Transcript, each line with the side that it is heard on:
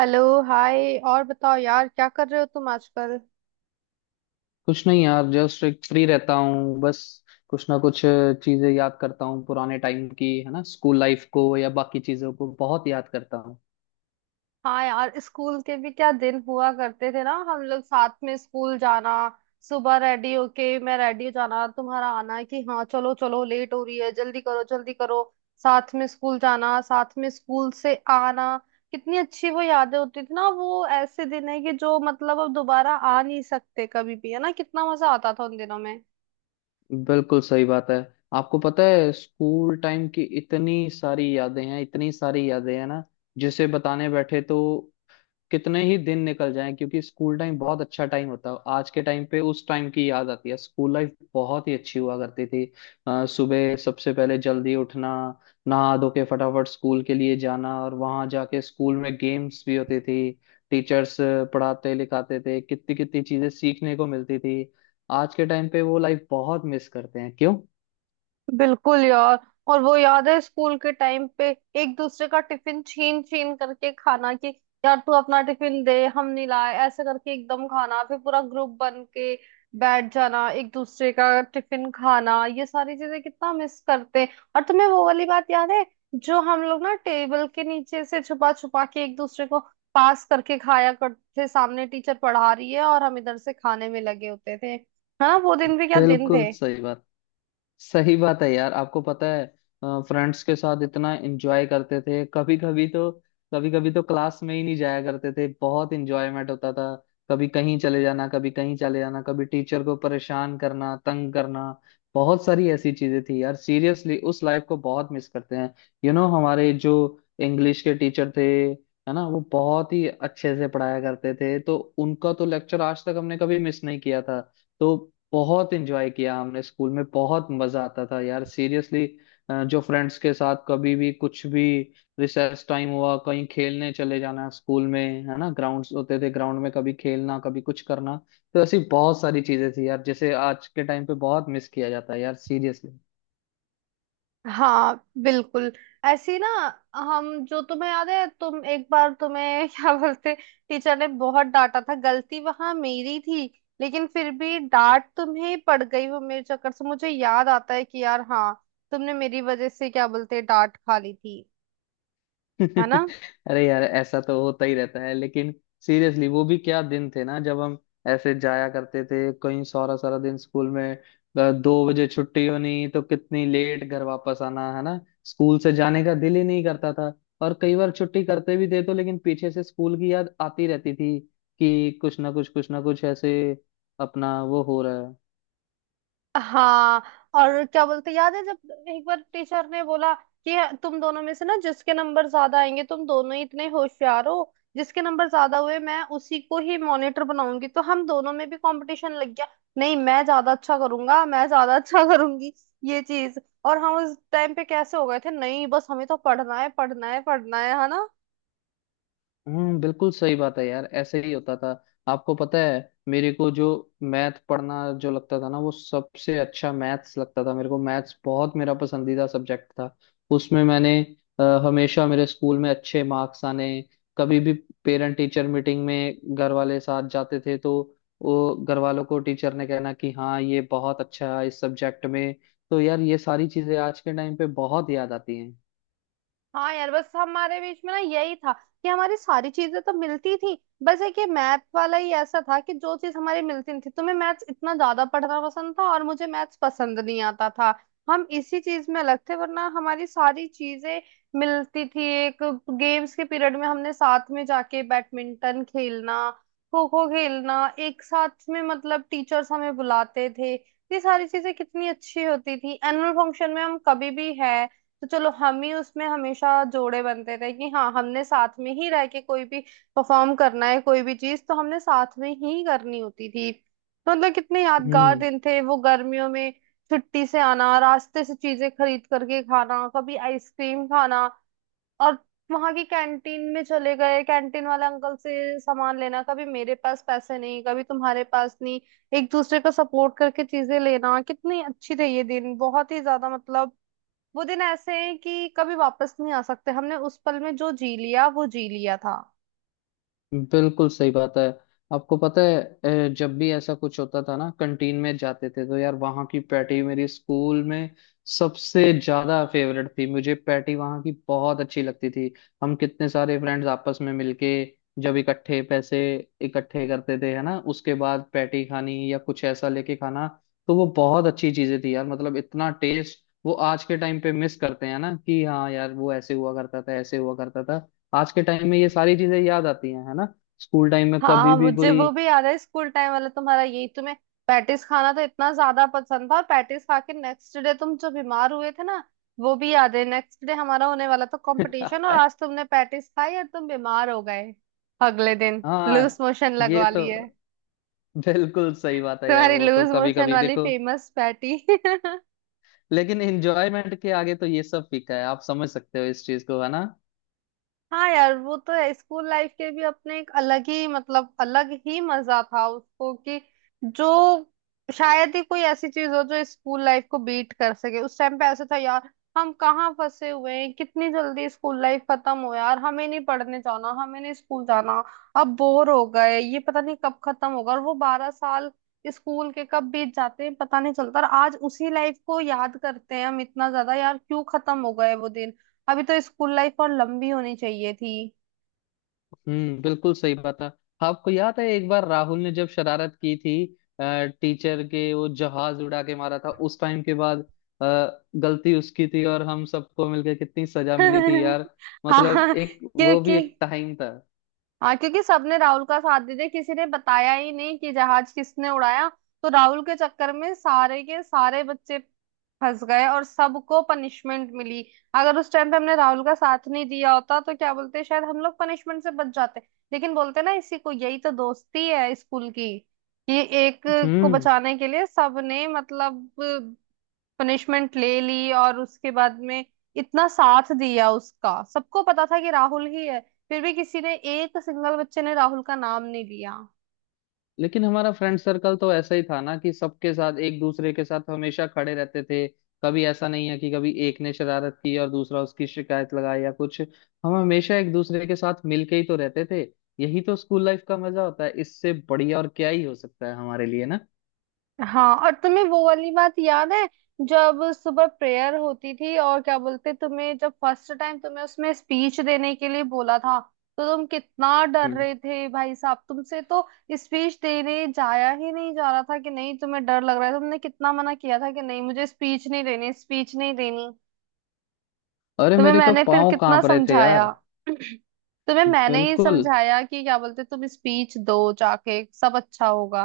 right: Hello. Hi, और बताओ यार, क्या कर रहे हो तुम आजकल।
left: कुछ नहीं यार जस्ट एक फ्री रहता हूँ बस। कुछ ना कुछ चीजें याद करता हूँ पुराने टाइम की, है ना। स्कूल लाइफ को या बाकी चीजों को बहुत याद करता हूँ।
right: हाँ यार, स्कूल के भी क्या दिन हुआ करते थे ना। हम लोग साथ में स्कूल जाना, सुबह रेडी होके, मैं रेडी हो जाना, तुम्हारा आना कि हाँ चलो चलो, लेट हो रही है, जल्दी करो जल्दी करो। साथ में स्कूल जाना, साथ में स्कूल से आना, कितनी अच्छी वो यादें होती थी ना। वो ऐसे दिन है कि जो मतलब अब दोबारा आ नहीं सकते कभी भी, है ना। कितना मजा आता था उन दिनों में।
left: बिल्कुल सही बात है। आपको पता है स्कूल टाइम की इतनी सारी यादें हैं, इतनी सारी यादें हैं ना। जिसे बताने बैठे तो कितने ही दिन निकल जाएं, क्योंकि स्कूल टाइम बहुत अच्छा टाइम होता है। आज के टाइम पे उस टाइम की याद आती है। स्कूल लाइफ बहुत ही अच्छी हुआ करती थी। सुबह सबसे पहले जल्दी उठना, नहा धो के फटाफट स्कूल के लिए जाना, और वहां जाके स्कूल में गेम्स भी होती थी। टीचर्स पढ़ाते लिखाते थे, कितनी कितनी चीजें सीखने को मिलती थी। आज के टाइम पे वो लाइफ बहुत मिस करते हैं, क्यों।
right: बिल्कुल यार। और वो याद है स्कूल के टाइम पे एक दूसरे का टिफिन छीन छीन करके खाना, कि यार तू अपना टिफिन दे, हम नहीं लाए, ऐसे करके एकदम खाना, फिर पूरा ग्रुप बन के बैठ जाना, एक दूसरे का टिफिन खाना, ये सारी चीजें कितना मिस करते हैं। और तुम्हें वो वाली बात याद है, जो हम लोग ना टेबल के नीचे से छुपा छुपा के एक दूसरे को पास करके खाया करते थे, सामने टीचर पढ़ा रही है और हम इधर से खाने में लगे होते थे। हाँ, वो दिन भी क्या दिन
left: बिल्कुल
right: थे।
left: सही बात। सही बात है यार। आपको पता है, फ्रेंड्स के साथ इतना एंजॉय करते थे, कभी कभी तो, कभी कभी तो क्लास में ही नहीं जाया करते थे, बहुत एंजॉयमेंट होता था। कभी कहीं चले जाना, कभी कहीं चले जाना, कभी टीचर को परेशान करना, तंग करना। बहुत सारी ऐसी चीजें थी यार, सीरियसली उस लाइफ को बहुत मिस करते हैं। यू you नो know, हमारे जो इंग्लिश के टीचर थे, है ना, वो बहुत ही अच्छे से पढ़ाया करते थे, तो उनका तो लेक्चर आज तक हमने कभी मिस नहीं किया था। तो बहुत एंजॉय किया हमने स्कूल में, बहुत मजा आता था यार सीरियसली। जो फ्रेंड्स के साथ कभी भी कुछ भी, रिसेस टाइम हुआ कहीं खेलने चले जाना स्कूल में, है ना। ग्राउंड्स होते थे, ग्राउंड में कभी खेलना, कभी कुछ करना। तो ऐसी बहुत सारी चीजें थी यार, जैसे आज के टाइम पे बहुत मिस किया जाता है यार सीरियसली।
right: हाँ, बिल्कुल। ऐसी ना, हम, जो तुम्हें याद है तुम एक बार तुम्हें क्या बोलते, टीचर ने बहुत डांटा था, गलती वहां मेरी थी, लेकिन फिर भी डांट तुम्हें पड़ गई, वो मेरे चक्कर से। मुझे याद आता है कि यार हाँ, तुमने मेरी वजह से क्या बोलते डांट खा ली थी। है ना।
left: अरे यार, ऐसा तो होता ही रहता है, लेकिन सीरियसली वो भी क्या दिन थे ना, जब हम ऐसे जाया करते थे कहीं, सारा सारा दिन स्कूल में। दो बजे छुट्टी होनी, तो कितनी लेट घर वापस आना, है ना। स्कूल से जाने का दिल ही नहीं करता था। और कई बार छुट्टी करते भी थे तो, लेकिन पीछे से स्कूल की याद आती रहती थी, कि कुछ ना कुछ, कुछ ना कुछ ऐसे अपना वो हो रहा है।
right: हाँ, और क्या बोलते याद है जब एक बार टीचर ने बोला कि तुम दोनों में से ना, जिसके नंबर ज्यादा आएंगे, तुम दोनों ही इतने होशियार हो, जिसके नंबर ज्यादा हुए मैं उसी को ही मॉनिटर बनाऊंगी। तो हम दोनों में भी कंपटीशन लग गया। नहीं, मैं ज्यादा अच्छा करूंगा, मैं ज्यादा अच्छा करूंगी, ये चीज। और हम उस टाइम पे कैसे हो गए थे, नहीं बस हमें तो पढ़ना है, पढ़ना है, पढ़ना है ना।
left: हम्म, बिल्कुल सही बात है यार, ऐसे ही होता था। आपको पता है, मेरे को जो मैथ पढ़ना, जो लगता था ना, वो सबसे अच्छा मैथ्स लगता था। मेरे को मैथ्स बहुत, मेरा पसंदीदा सब्जेक्ट था। उसमें मैंने हमेशा मेरे स्कूल में अच्छे मार्क्स आने, कभी भी पेरेंट टीचर मीटिंग में घर वाले साथ जाते थे, तो वो घर वालों को टीचर ने कहना कि हाँ, ये बहुत अच्छा है इस सब्जेक्ट में। तो यार ये सारी चीजें आज के टाइम पे बहुत याद आती हैं।
right: हाँ यार, बस हमारे बीच में ना यही था कि हमारी सारी चीजें तो मिलती थी, बस एक ये मैथ वाला ही ऐसा था कि जो चीज हमारी मिलती नहीं थी। तुम्हें मैथ्स इतना ज्यादा पढ़ना पसंद था और मुझे मैथ्स पसंद नहीं आता था। हम इसी चीज में अलग थे, वरना हमारी सारी चीजें मिलती थी। एक गेम्स के पीरियड में हमने साथ में जाके बैडमिंटन खेलना, खो खो खेलना एक साथ में, मतलब टीचर्स हमें बुलाते थे। ये सारी चीजें कितनी अच्छी होती थी। एनुअल फंक्शन में हम कभी भी है तो चलो हम ही, उसमें हमेशा जोड़े बनते थे कि हाँ हमने साथ में ही रह के कोई भी परफॉर्म करना है, कोई भी चीज तो हमने साथ में ही करनी होती थी। तो मतलब कितने यादगार
left: हम्म,
right: दिन थे वो। गर्मियों में छुट्टी से आना, रास्ते से चीजें खरीद करके खाना, कभी आइसक्रीम खाना, और वहां की कैंटीन में चले गए, कैंटीन वाले अंकल से सामान लेना, कभी मेरे पास पैसे नहीं, कभी तुम्हारे पास नहीं, एक दूसरे का सपोर्ट करके चीजें लेना, कितनी अच्छी थे ये दिन, बहुत ही ज्यादा, मतलब वो दिन ऐसे हैं कि कभी वापस नहीं आ सकते। हमने उस पल में जो जी लिया वो जी लिया था।
left: बिल्कुल सही बात है। आपको पता है, जब भी ऐसा कुछ होता था ना, कंटीन में जाते थे, तो यार वहाँ की पैटी मेरी स्कूल में सबसे ज्यादा फेवरेट थी। मुझे पैटी वहाँ की बहुत अच्छी लगती थी। हम कितने सारे फ्रेंड्स आपस में मिलके, जब इकट्ठे पैसे इकट्ठे करते थे, है ना, उसके बाद पैटी खानी, या कुछ ऐसा लेके खाना। तो वो बहुत अच्छी चीजें थी यार, मतलब इतना टेस्ट वो आज के टाइम पे मिस करते हैं ना, कि हाँ यार वो ऐसे हुआ करता था, ऐसे हुआ करता था। आज के टाइम में ये सारी चीजें याद आती हैं, है ना। स्कूल टाइम में कभी
right: हाँ,
left: भी
right: मुझे
left: कोई।
right: वो भी याद है, स्कूल टाइम वाला तुम्हारा, यही तुम्हें पैटिस खाना तो इतना ज्यादा पसंद था, और पैटिस खा के नेक्स्ट डे तुम जो बीमार हुए थे ना, वो भी याद है। नेक्स्ट डे हमारा होने वाला था कंपटीशन, और आज तुमने पैटिस खाई और तुम बीमार हो गए, अगले दिन लूज
left: हाँ,
right: मोशन
left: ये
right: लगवा
left: तो
right: लिए।
left: बिल्कुल सही बात है यार,
right: तुम्हारी
left: वो तो
right: लूज
left: कभी
right: मोशन
left: कभी
right: वाली
left: देखो,
right: फेमस पैटी।
left: लेकिन एंजॉयमेंट के आगे तो ये सब फीका है, आप समझ सकते हो इस चीज को, है ना।
right: हाँ यार, वो तो है, स्कूल लाइफ के भी अपने एक अलग ही, मतलब अलग ही मजा था उसको। कि जो शायद ही कोई ऐसी चीज हो जो स्कूल लाइफ को बीट कर सके। उस टाइम पे ऐसा था यार, हम कहाँ फंसे हुए हैं, कितनी जल्दी स्कूल लाइफ खत्म हो, यार हमें नहीं पढ़ने जाना, हमें नहीं स्कूल जाना, अब बोर हो गए, ये पता नहीं कब खत्म होगा। और वो 12 साल स्कूल के कब बीत जाते हैं पता नहीं चलता, और आज उसी लाइफ को याद करते हैं हम इतना ज्यादा, यार क्यों खत्म हो गए वो दिन। अभी तो स्कूल लाइफ और लंबी होनी चाहिए थी।
left: हम्म, बिल्कुल सही बात है। आपको याद है, एक बार राहुल ने जब शरारत की थी, टीचर के वो जहाज उड़ा के मारा था, उस टाइम के बाद गलती उसकी थी, और हम सबको मिलके कितनी सजा मिली थी यार। मतलब
right: हाँ
left: एक वो भी
right: क्योंकि,
left: एक टाइम था।
right: सबने राहुल का साथ दे दिया, किसी ने बताया ही नहीं कि जहाज किसने उड़ाया। तो राहुल के चक्कर में सारे के सारे बच्चे फंस गए और सबको पनिशमेंट मिली। अगर उस टाइम पे हमने राहुल का साथ नहीं दिया होता तो क्या बोलते, शायद हम लोग पनिशमेंट से बच जाते। लेकिन बोलते ना इसी को, यही तो दोस्ती है स्कूल की, कि एक को
left: हम्म
right: बचाने के लिए सबने, मतलब पनिशमेंट ले ली, और उसके बाद में इतना साथ दिया उसका। सबको पता था कि राहुल ही है, फिर भी किसी ने, एक सिंगल बच्चे ने राहुल का नाम नहीं लिया।
left: लेकिन हमारा फ्रेंड सर्कल तो ऐसा ही था ना, कि सबके साथ, एक दूसरे के साथ हमेशा खड़े रहते थे। कभी ऐसा नहीं है कि कभी एक ने शरारत की और दूसरा उसकी शिकायत लगाई या कुछ, हम हमेशा एक दूसरे के साथ मिलके ही तो रहते थे। यही तो स्कूल लाइफ का मजा होता है, इससे बढ़िया और क्या ही हो सकता है हमारे लिए ना।
right: हाँ, और तुम्हें वो वाली बात याद है जब सुबह प्रेयर होती थी, और क्या बोलते तुम्हें जब फर्स्ट टाइम तुम्हें उसमें स्पीच देने के लिए बोला था, तो तुम कितना डर
left: हम्म,
right: रहे थे भाई साहब। तुमसे तो स्पीच देने जाया ही नहीं जा रहा था, कि नहीं तुम्हें डर लग रहा है। तुमने कितना मना किया था कि नहीं मुझे स्पीच नहीं देनी, स्पीच नहीं देनी।
left: अरे
right: तुम्हें
left: मेरे तो
right: मैंने फिर
left: पाँव
right: कितना
left: कांप रहे थे
right: समझाया।
left: यार।
right: तुम्हें मैंने ही
left: बिल्कुल।
right: समझाया कि क्या बोलते तुम स्पीच दो जाके, सब अच्छा होगा।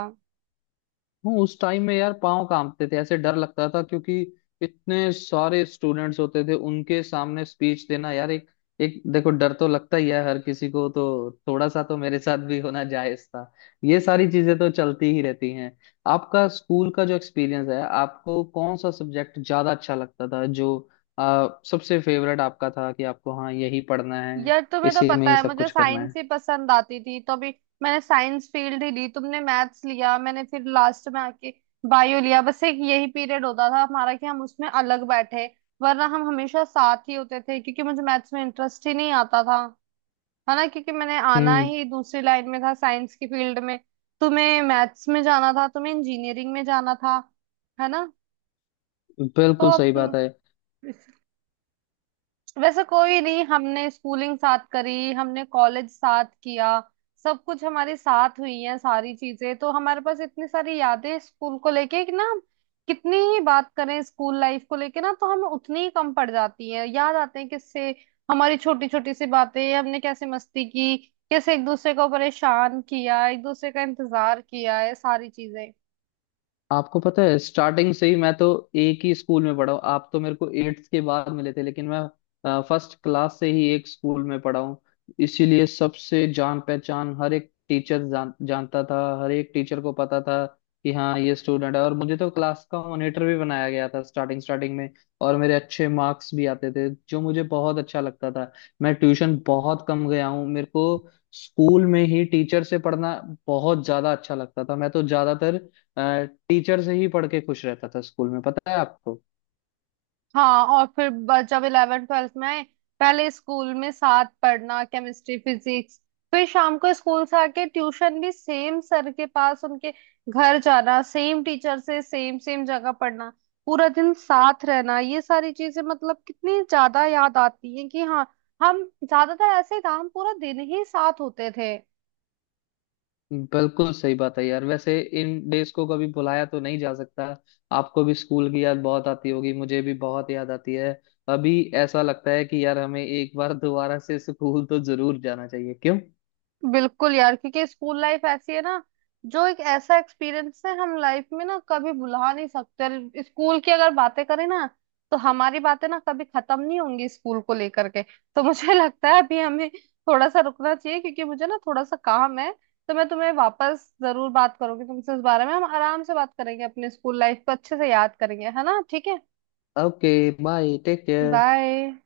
left: हाँ, उस टाइम में यार पाँव कांपते थे, ऐसे डर लगता था, क्योंकि इतने सारे स्टूडेंट्स होते थे, उनके सामने स्पीच देना यार, एक एक देखो, डर तो लगता ही है हर किसी को, तो थोड़ा सा तो मेरे साथ भी होना जायज था। ये सारी चीजें तो चलती ही रहती हैं। आपका स्कूल का जो एक्सपीरियंस है, आपको कौन सा सब्जेक्ट ज्यादा अच्छा लगता था, जो सबसे फेवरेट आपका था, कि आपको हाँ यही पढ़ना है,
right: यार, तुम्हें तो
left: इसी में
right: पता
left: ही
right: है
left: सब
right: मुझे
left: कुछ करना
right: साइंस
left: है।
right: ही पसंद आती थी, तो अभी मैंने साइंस फील्ड ही ली, तुमने मैथ्स लिया। मैंने फिर लास्ट में आके बायो लिया। बस एक यही पीरियड होता था हमारा कि हम उसमें अलग बैठे, वरना हम हमेशा साथ ही होते थे, क्योंकि मुझे मैथ्स में इंटरेस्ट ही नहीं आता था, है ना, क्योंकि मैंने आना
left: हम्म,
right: ही दूसरी लाइन में था, साइंस की फील्ड में। तुम्हें मैथ्स में जाना था, तुम्हें इंजीनियरिंग में जाना था, है ना। तो
left: बिल्कुल सही बात
right: अब
left: है।
right: वैसे कोई नहीं, हमने स्कूलिंग साथ करी, हमने कॉलेज साथ किया, सब कुछ हमारे साथ हुई है सारी चीजें, तो हमारे पास इतनी सारी यादें स्कूल को लेके कि ना हम कितनी ही बात करें स्कूल लाइफ को लेके ना, तो हमें उतनी ही कम पड़ जाती है। याद आते हैं किससे, हमारी छोटी छोटी सी बातें, हमने कैसे मस्ती की, कैसे एक दूसरे को परेशान किया, एक दूसरे का इंतजार किया, है सारी चीजें।
left: आपको पता है, स्टार्टिंग से ही मैं तो एक ही स्कूल में पढ़ा हूँ। आप तो मेरे को एट्थ के बाद मिले थे, लेकिन मैं फर्स्ट क्लास से ही एक स्कूल में पढ़ा हूँ। इसीलिए सबसे जान पहचान, हर एक टीचर जानता था, हर एक टीचर को पता था कि हाँ, ये स्टूडेंट है, और मुझे तो क्लास का मॉनिटर भी बनाया गया था स्टार्टिंग स्टार्टिंग में। और मेरे अच्छे मार्क्स भी आते थे, जो मुझे बहुत अच्छा लगता था। मैं ट्यूशन बहुत कम गया हूँ, मेरे को स्कूल में ही टीचर से पढ़ना बहुत ज्यादा अच्छा लगता था। मैं तो ज्यादातर टीचर से ही पढ़ के खुश रहता था स्कूल में, पता है आपको।
right: हाँ, और फिर जब इलेवन ट्वेल्थ में आए, पहले स्कूल में साथ पढ़ना, केमिस्ट्री, फिजिक्स, फिर शाम को स्कूल से आके ट्यूशन भी सेम सर के पास, उनके घर जाना, सेम टीचर से, सेम सेम जगह पढ़ना, पूरा दिन साथ रहना, ये सारी चीजें मतलब कितनी ज्यादा याद आती हैं कि हाँ, हम ज्यादातर ऐसे काम पूरा दिन ही साथ होते थे।
left: बिल्कुल सही बात है यार, वैसे इन डेज को कभी भुलाया तो नहीं जा सकता। आपको भी स्कूल की याद बहुत आती होगी, मुझे भी बहुत याद आती है। अभी ऐसा लगता है कि यार, हमें एक बार दोबारा से स्कूल तो जरूर जाना चाहिए, क्यों।
right: बिल्कुल यार, क्योंकि स्कूल लाइफ ऐसी है ना, जो एक ऐसा एक्सपीरियंस है हम लाइफ में ना कभी भुला नहीं सकते। स्कूल की अगर बातें करें ना, तो हमारी बातें ना कभी खत्म नहीं होंगी स्कूल को लेकर के। तो मुझे लगता है अभी हमें थोड़ा सा रुकना चाहिए, क्योंकि मुझे ना थोड़ा सा काम है। तो मैं तुम्हें वापस जरूर बात करूंगी, तुमसे इस बारे में हम आराम से बात करेंगे, अपने स्कूल लाइफ को अच्छे से याद करेंगे, है ना, ठीक है।
left: Okay, bye, take care.
right: Bye.